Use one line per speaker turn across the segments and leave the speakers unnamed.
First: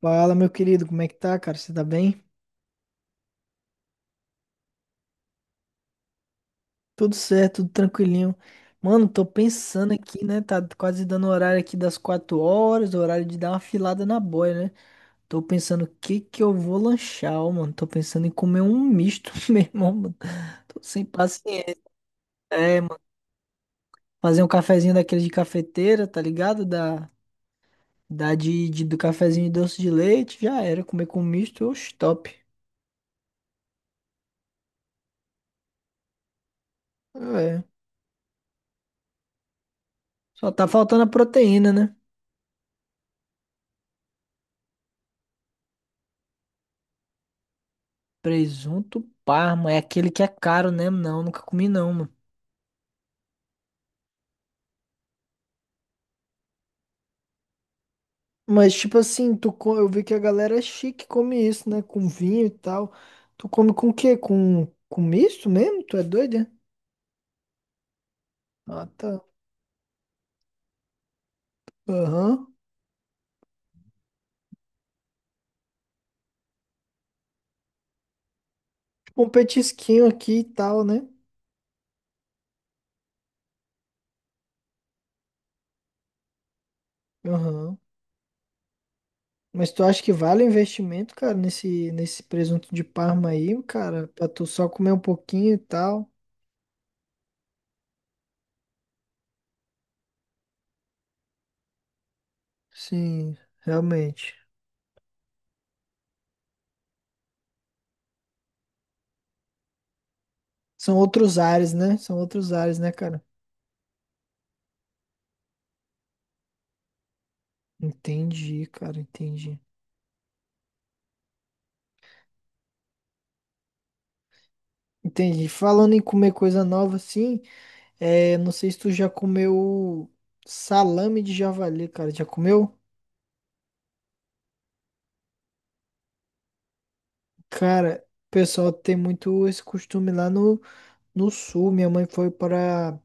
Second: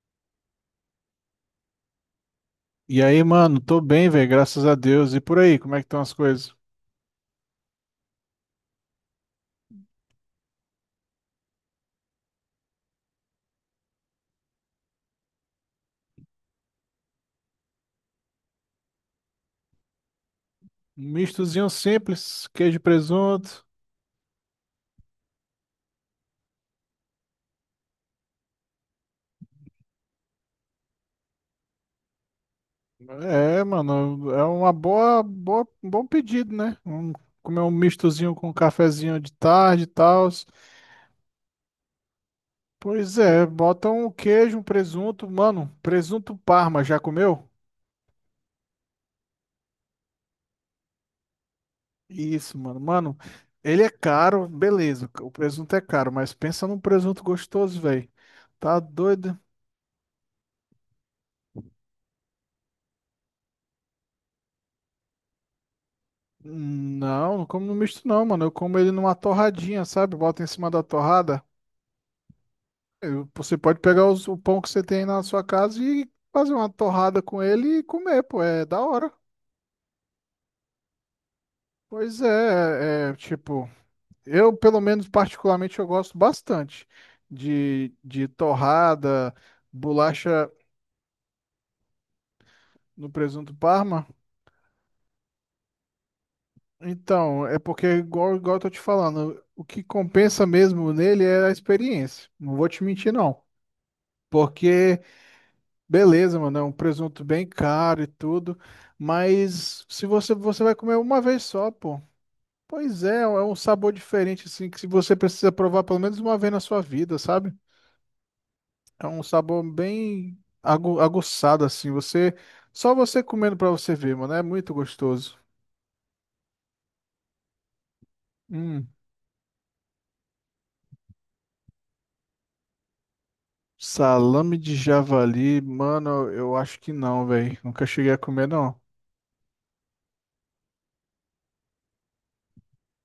Fala, meu querido, como é que tá, cara? Você tá bem?
E aí, mano, tô bem, velho, graças a Deus. E por aí, como é que estão as coisas?
Tudo certo, tudo tranquilinho. Mano, tô pensando aqui, né? Tá quase dando o horário aqui das 4 horas, o horário de dar uma filada na boia, né? Tô pensando o que que eu vou lanchar, ó, mano. Tô pensando em comer um misto, meu irmão, mano. Tô sem
Um mistozinho
paciência.
simples, queijo e
É, mano.
presunto.
Fazer um cafezinho daquele de cafeteira, tá ligado? Do cafezinho de doce de leite, já era. Comer com misto, oxe, top.
É, mano, é uma boa, um bom pedido, né? Comer
É.
um mistozinho com um cafezinho de tarde e tal.
Só tá faltando a proteína, né?
Pois é, bota um queijo, um presunto, mano, presunto Parma, já comeu?
Presunto Parma é aquele que é caro, né? Não, nunca comi não, mano.
Isso, mano, ele é caro, beleza, o presunto é caro, mas pensa num presunto gostoso, velho.
Mas,
Tá
tipo assim,
doido?
eu vi que a galera é chique come isso, né? Com vinho e tal. Tu come com o quê? Com misto mesmo? Tu é doido doida?
Não, não como no misto não, mano. Eu como
Ah,
ele numa
tá.
torradinha, sabe? Bota em cima da torrada.
Aham.
Você pode pegar o pão que você tem aí na sua casa e fazer uma torrada com ele e comer, pô. É da hora.
Tipo um petisquinho aqui e tal, né?
Pois é, tipo, eu pelo menos particularmente eu gosto bastante
Aham.
de torrada,
Mas tu acha que vale o
bolacha
investimento, cara, nesse presunto de
no
Parma
presunto
aí, cara?
Parma.
Pra tu só comer um pouquinho e tal?
Então, é porque igual eu tô te falando, o que compensa mesmo nele é a experiência. Não vou te mentir,
Sim,
não.
realmente.
Porque beleza, mano, é um presunto bem caro e tudo, mas se você vai comer
São
uma
outros
vez só,
ares, né?
pô.
São outros ares, né,
Pois
cara?
é, é um sabor diferente assim que se você precisa provar pelo menos uma vez na sua vida, sabe?
Entendi, cara,
É um
entendi.
sabor bem aguçado assim, você só você comendo pra você ver, mano, é muito gostoso.
Entendi. Falando em comer coisa nova, assim, é, não sei se
Hum,
tu já comeu salame de javali, cara. Já comeu?
salame de javali, mano, eu acho que não, velho. Nunca
Cara,
cheguei a
o
comer
pessoal
não.
tem muito esse costume lá no, no sul. Minha mãe foi para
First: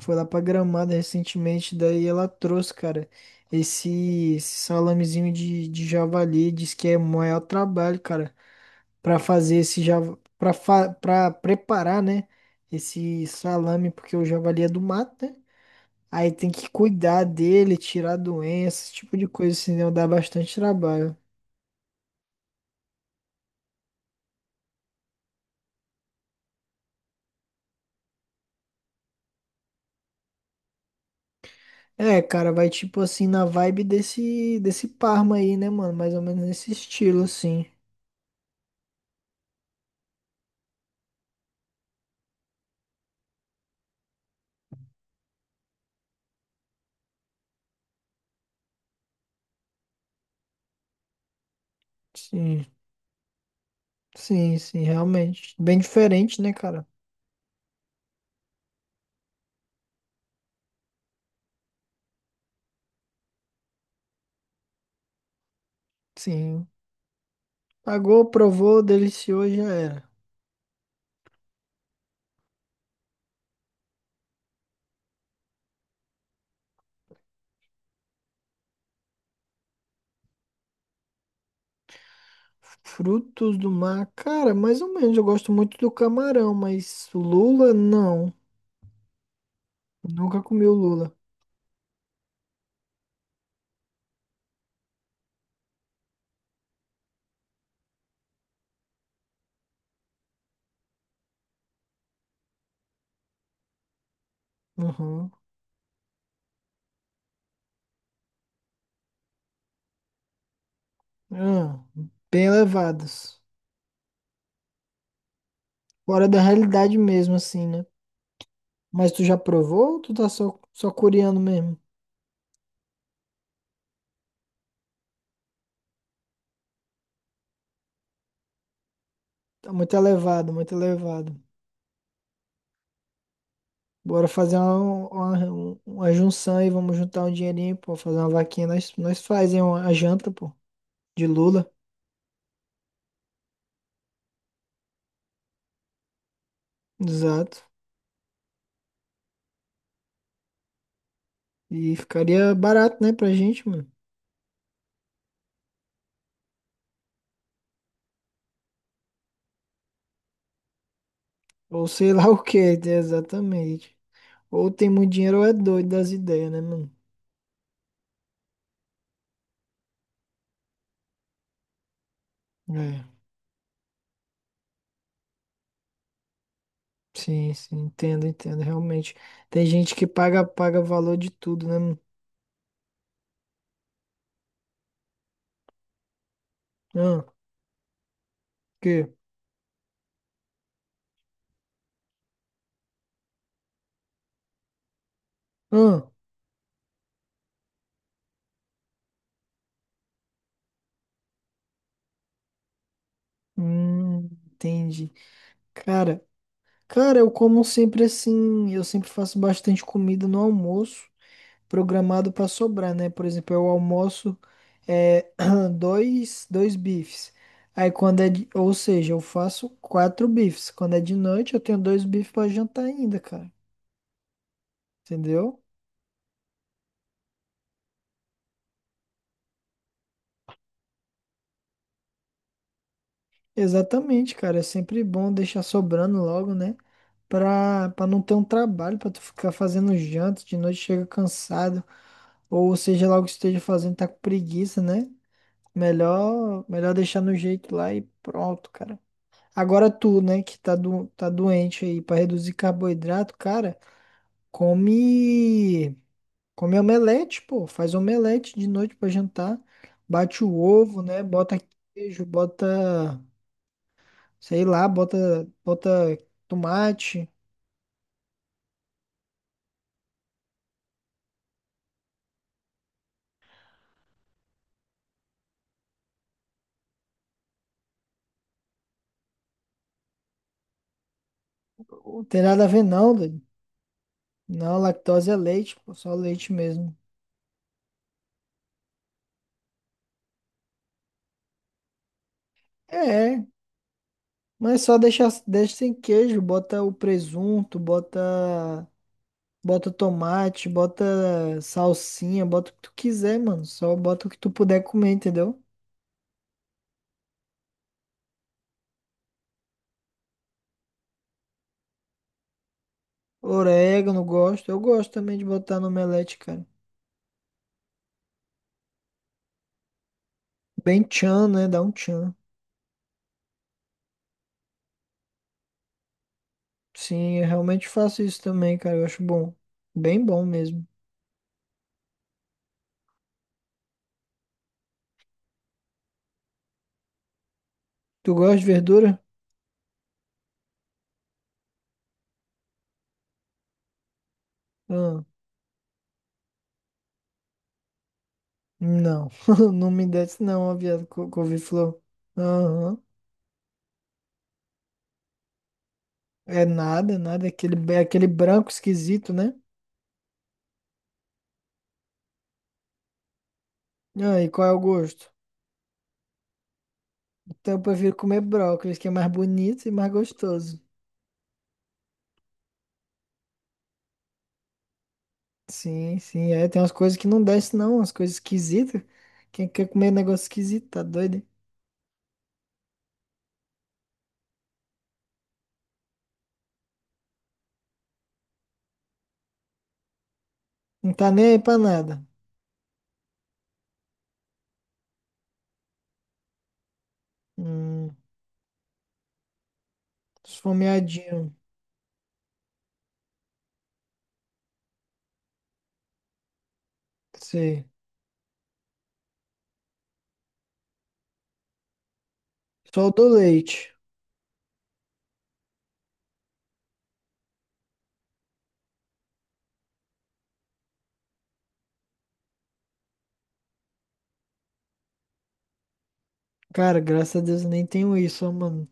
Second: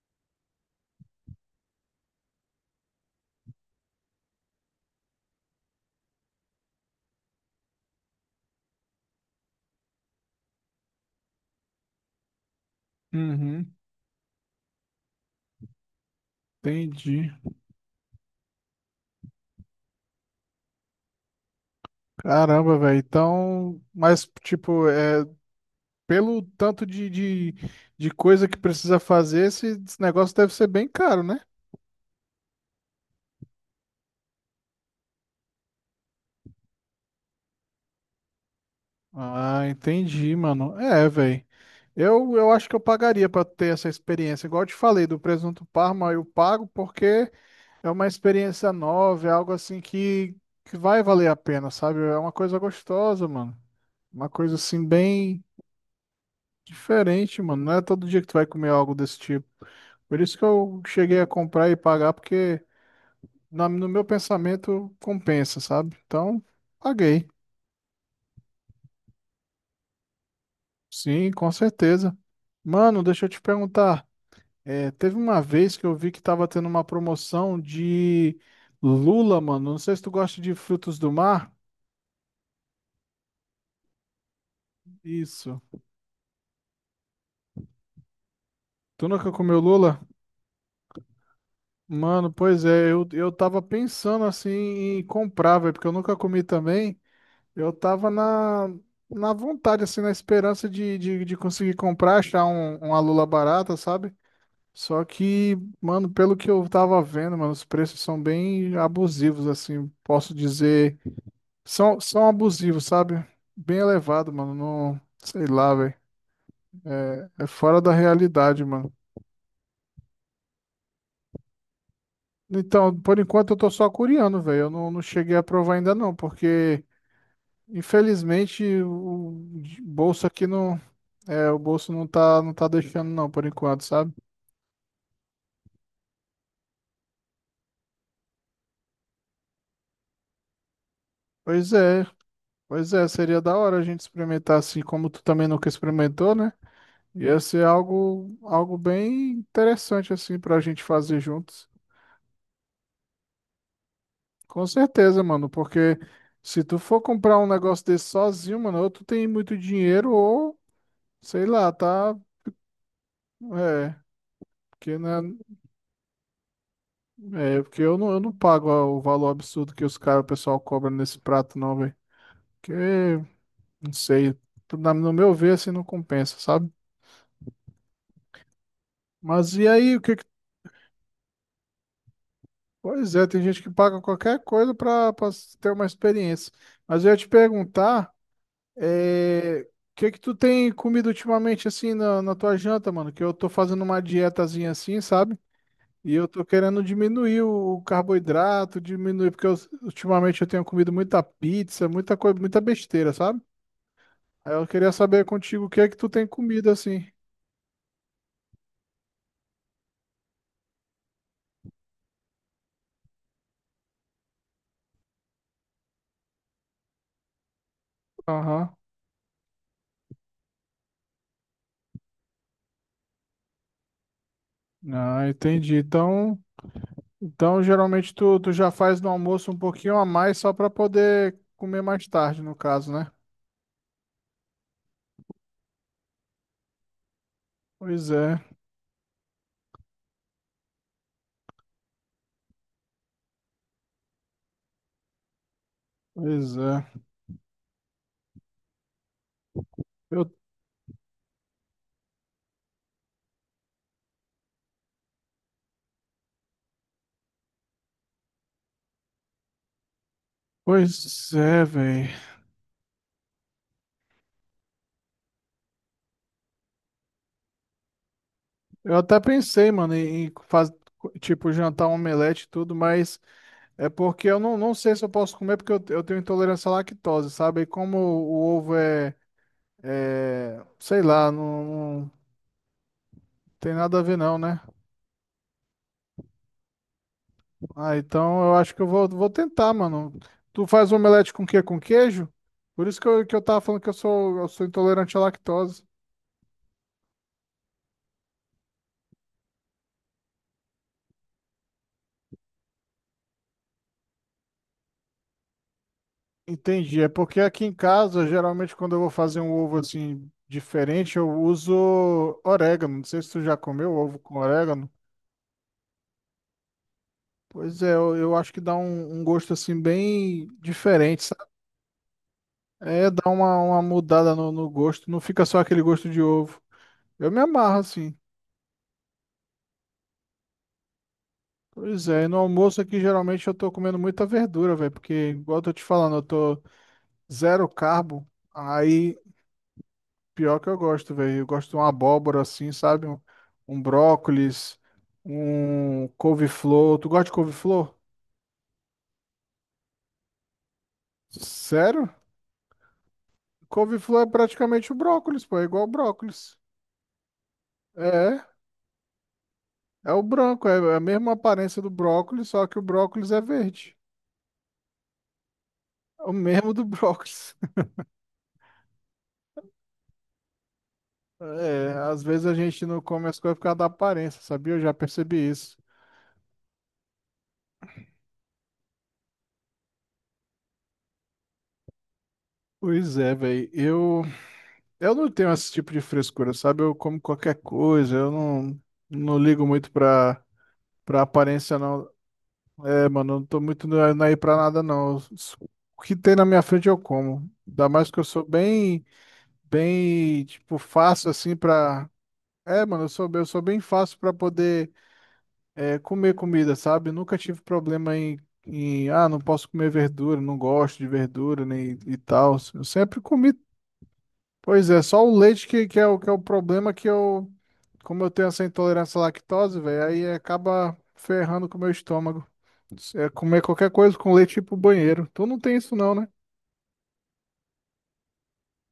Foi lá pra Gramado recentemente, daí ela trouxe, cara, esse salamezinho de javali, diz que é o maior trabalho, cara, pra fazer esse java, pra preparar, né, esse
Uhum,
salame, porque o javali é do mato, né? Aí tem que cuidar
entendi.
dele, tirar doenças, esse tipo de coisa, senão dá bastante trabalho.
Caramba, velho. Então, mas tipo, pelo tanto de coisa que precisa fazer, esse negócio deve ser bem caro, né?
É, cara, vai tipo assim na vibe desse Parma aí, né, mano? Mais ou menos nesse estilo, assim.
Ah, entendi, mano. É, velho. Eu acho que eu pagaria pra ter essa experiência. Igual eu te falei, do presunto Parma eu pago porque é uma experiência nova, é algo assim que vai valer a pena, sabe? É uma coisa
Sim.
gostosa, mano. Uma coisa
Sim, sim,
assim bem
realmente. Bem diferente, né, cara?
diferente, mano. Não é todo dia que tu vai comer algo desse tipo. Por isso que eu cheguei a comprar e pagar, porque na- no meu pensamento, compensa, sabe? Então,
Sim.
paguei.
Pagou, provou, deliciou, e já era.
Sim, com certeza. Mano, deixa eu te perguntar, é, teve uma vez que eu vi que tava tendo uma promoção de lula, mano. Não sei se tu gosta de frutos do mar.
Frutos do mar, cara, mais ou menos. Eu gosto
Isso.
muito do camarão, mas lula, não.
Tu nunca comeu lula?
Nunca comi o lula.
Mano, pois é, eu tava pensando assim em comprar, velho, porque eu nunca comi também. Eu tava na vontade, assim, na esperança de conseguir comprar, achar uma lula barata, sabe? Só
Uhum.
que, mano, pelo que eu tava vendo, mano, os preços são bem abusivos, assim, posso dizer.
Ah,
São
bem
abusivos, sabe?
elevados.
Bem elevado, mano. Não, sei lá, velho.
Fora da realidade mesmo,
É
assim,
fora
né?
da realidade, mano.
Mas tu já provou ou tu tá só curiando mesmo?
Então, por enquanto eu tô só curiando, velho. Eu não, Não cheguei a provar ainda não, porque infelizmente o
Tá muito
bolso aqui
elevado, muito
não,
elevado.
é, o bolso não não tá deixando não, por enquanto, sabe?
Bora fazer uma junção aí, vamos juntar um dinheirinho, pô, fazer uma vaquinha. Nós fazemos a janta, pô, de lula,
Pois é, Pois é, seria da hora a gente experimentar assim, como tu também nunca experimentou, né? Ia
exato.
ser algo bem interessante assim pra gente fazer juntos.
E ficaria barato, né, pra gente, mano.
Com certeza, mano, porque se tu for comprar um negócio desse sozinho, mano, ou tu tem muito dinheiro ou sei lá,
Ou sei
tá?
lá o que, exatamente.
É,
Ou tem
porque
muito
né,
dinheiro ou é doido das ideias, né, mano?
é, porque eu não pago o valor absurdo que o pessoal cobra nesse prato não, velho. Porque
É,
não sei, na- no meu ver assim não compensa, sabe?
sim, sim, entendo, entendo, realmente.
Mas
Tem
e
gente
aí, o
que
que que
paga, paga valor de tudo, né, mano?
pois é, tem gente que paga qualquer coisa pra ter uma experiência. Mas eu ia
Ah,
te perguntar
que?
é, o que que tu tem comido ultimamente assim na tua janta, mano? Que eu tô fazendo uma dietazinha assim, sabe?
Ah,
E eu tô querendo diminuir o carboidrato, diminuir, ultimamente eu tenho comido muita pizza, muita coisa, muita besteira, sabe?
hum,
Aí eu queria
entendi.
saber contigo o que é que tu
Cara.
tem comido assim.
Cara, eu como sempre assim, eu sempre faço bastante comida no almoço, programado pra sobrar, né? Por exemplo, eu almoço é, dois bifes. Aí quando é de, ou
Aham.
seja, eu faço quatro bifes. Quando é de noite, eu tenho dois bifes pra jantar ainda, cara.
Ah,
Entendeu?
entendi. Então, então geralmente tu já faz no almoço um pouquinho a mais só pra poder comer mais tarde, no caso, né?
Exatamente, cara. É sempre bom deixar sobrando logo, né? Pra
Pois
não ter
é,
um trabalho, pra tu ficar fazendo janta, de noite chega cansado, ou seja lá o que esteja fazendo, tá com preguiça, né?
pois
Melhor
é.
deixar no jeito lá e pronto, cara. Agora tu,
Eu,
né, tá doente aí pra reduzir carboidrato, cara, come, come omelete, pô. Faz omelete de noite pra jantar. Bate o ovo, né?
Pois
Bota
é,
queijo,
velho.
bota, sei lá, bota, bota tomate.
Eu até pensei, mano, em fazer tipo, jantar um omelete e tudo, mas é porque eu não, não sei se eu posso comer, porque eu tenho intolerância à lactose, sabe? E como o ovo sei lá, não
Não tem nada a ver, não, doido.
tem nada a ver não, né?
Não, lactose é leite, pô, só leite mesmo.
Ah, então eu acho que vou tentar, mano. Tu faz omelete com o quê? Com queijo? Por isso que eu
É,
tava falando que eu sou
mas só
intolerante à
deixa
lactose.
sem queijo, bota o presunto, bota. Bota tomate, bota salsinha, bota o que tu quiser, mano. Só bota o que tu puder comer, entendeu?
Entendi. É porque aqui em casa, geralmente, quando eu vou fazer um ovo assim diferente, eu uso orégano. Não sei se tu já comeu ovo
Orégano,
com
gosto. Eu
orégano.
gosto também de botar no omelete, cara.
Pois é, eu acho que dá um gosto assim bem
Bem
diferente,
tchan,
sabe?
né? Dá um tchan.
É, dá uma mudada no gosto. Não fica só aquele gosto de ovo. Eu
Sim,
me
eu
amarro
realmente
assim.
faço isso também, cara. Eu acho bom. Bem bom mesmo.
Pois é, e no almoço aqui geralmente eu tô comendo muita verdura, velho, porque, igual eu tô te falando, eu tô zero carbo.
Tu gosta de
Aí
verdura?
pior que eu gosto, velho. Eu gosto de uma abóbora assim, sabe? Um brócolis,
Ah,
um couve-flor. Tu gosta de couve-flor?
não. Não me desce não, ó, viado, couve-flor.
Sério?
Aham.
Couve-flor é praticamente o brócolis, pô. É igual o brócolis.
É nada, nada. É aquele, é aquele
É,
branco esquisito, né?
é o branco. É a mesma aparência do brócolis, só que o brócolis é verde.
Ah, e qual é o gosto?
É o mesmo do brócolis.
Então eu prefiro comer brócolis, que é mais bonito e mais gostoso.
É, às vezes a gente não come as coisas por causa da aparência, sabia? Eu já percebi isso.
Sim, sim, é, tem umas coisas que não desce não, umas coisas esquisitas. Quem quer comer negócio esquisito, tá doido? Hein?
Pois é, velho. Eu não tenho esse tipo de frescura, sabe? Eu como qualquer coisa, eu não, não ligo muito
Não
pra
tá nem aí pra
aparência, não.
nada.
É, mano, eu não tô muito na ir pra nada, não. O que tem na minha frente eu como. Ainda mais
Hum,
que eu sou tipo, fácil
esfomeadinho,
assim pra. É, mano, eu sou bem fácil pra poder é, comer comida, sabe? Nunca tive
sei.
problema em, ah, não posso comer verdura, não gosto de verdura nem, e tal. Eu
Só o
sempre
do
comi
leite.
pois é, só o leite que é que é o problema que eu, como eu tenho essa intolerância à lactose, velho, aí acaba ferrando com o meu estômago. É comer qualquer coisa com leite e ir pro banheiro. Tu não tem isso não, né?
Cara, graças a Deus eu nem tenho isso, ó, mano.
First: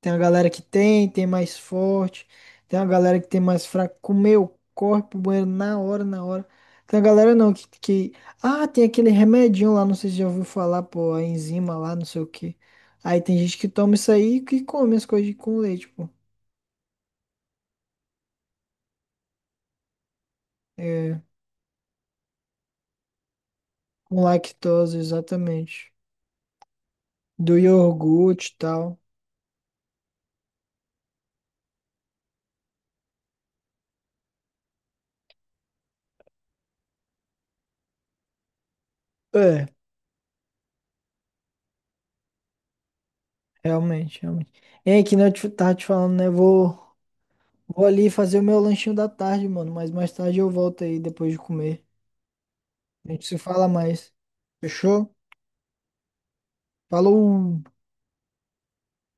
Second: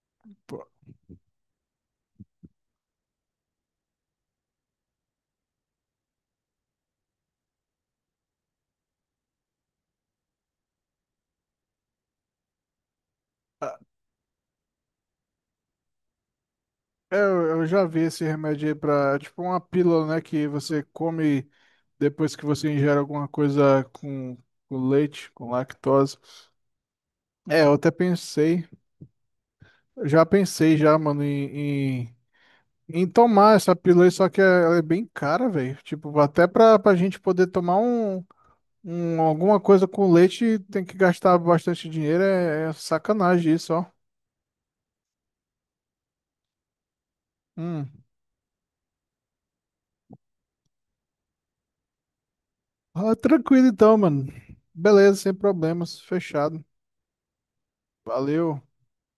Tem a galera que
Pô,
tem, tem mais forte. Tem a galera que tem mais fraco. Comeu, corre pro banheiro na hora, na hora. Tem a galera não que... Ah, tem aquele remedinho lá, não sei se já ouviu falar, pô, a enzima lá, não sei o quê. Aí tem gente que toma isso aí e que come as coisas com leite, pô.
eu já vi esse remédio aí pra, é tipo uma pílula, né, que você
É,
come depois que você ingere alguma coisa
com
com
lactose,
leite, com
exatamente.
lactose.
Do
É, eu até
iogurte e
pensei,
tal.
eu já pensei já, mano, em, em, em tomar essa pílula aí, só que ela é bem cara, velho. Tipo, até pra gente poder tomar alguma
É,
coisa com leite, tem que gastar bastante dinheiro, é, é sacanagem isso, ó.
realmente, realmente. É que nem eu tava te falando, né? Vou, vou
Hum.
ali fazer o meu lanchinho da tarde, mano. Mas mais tarde eu volto aí depois de comer. A
Ah,
gente se fala
tranquilo então,
mais.
mano.
Fechou?
Beleza, sem problemas, fechado.
Falou!
Valeu.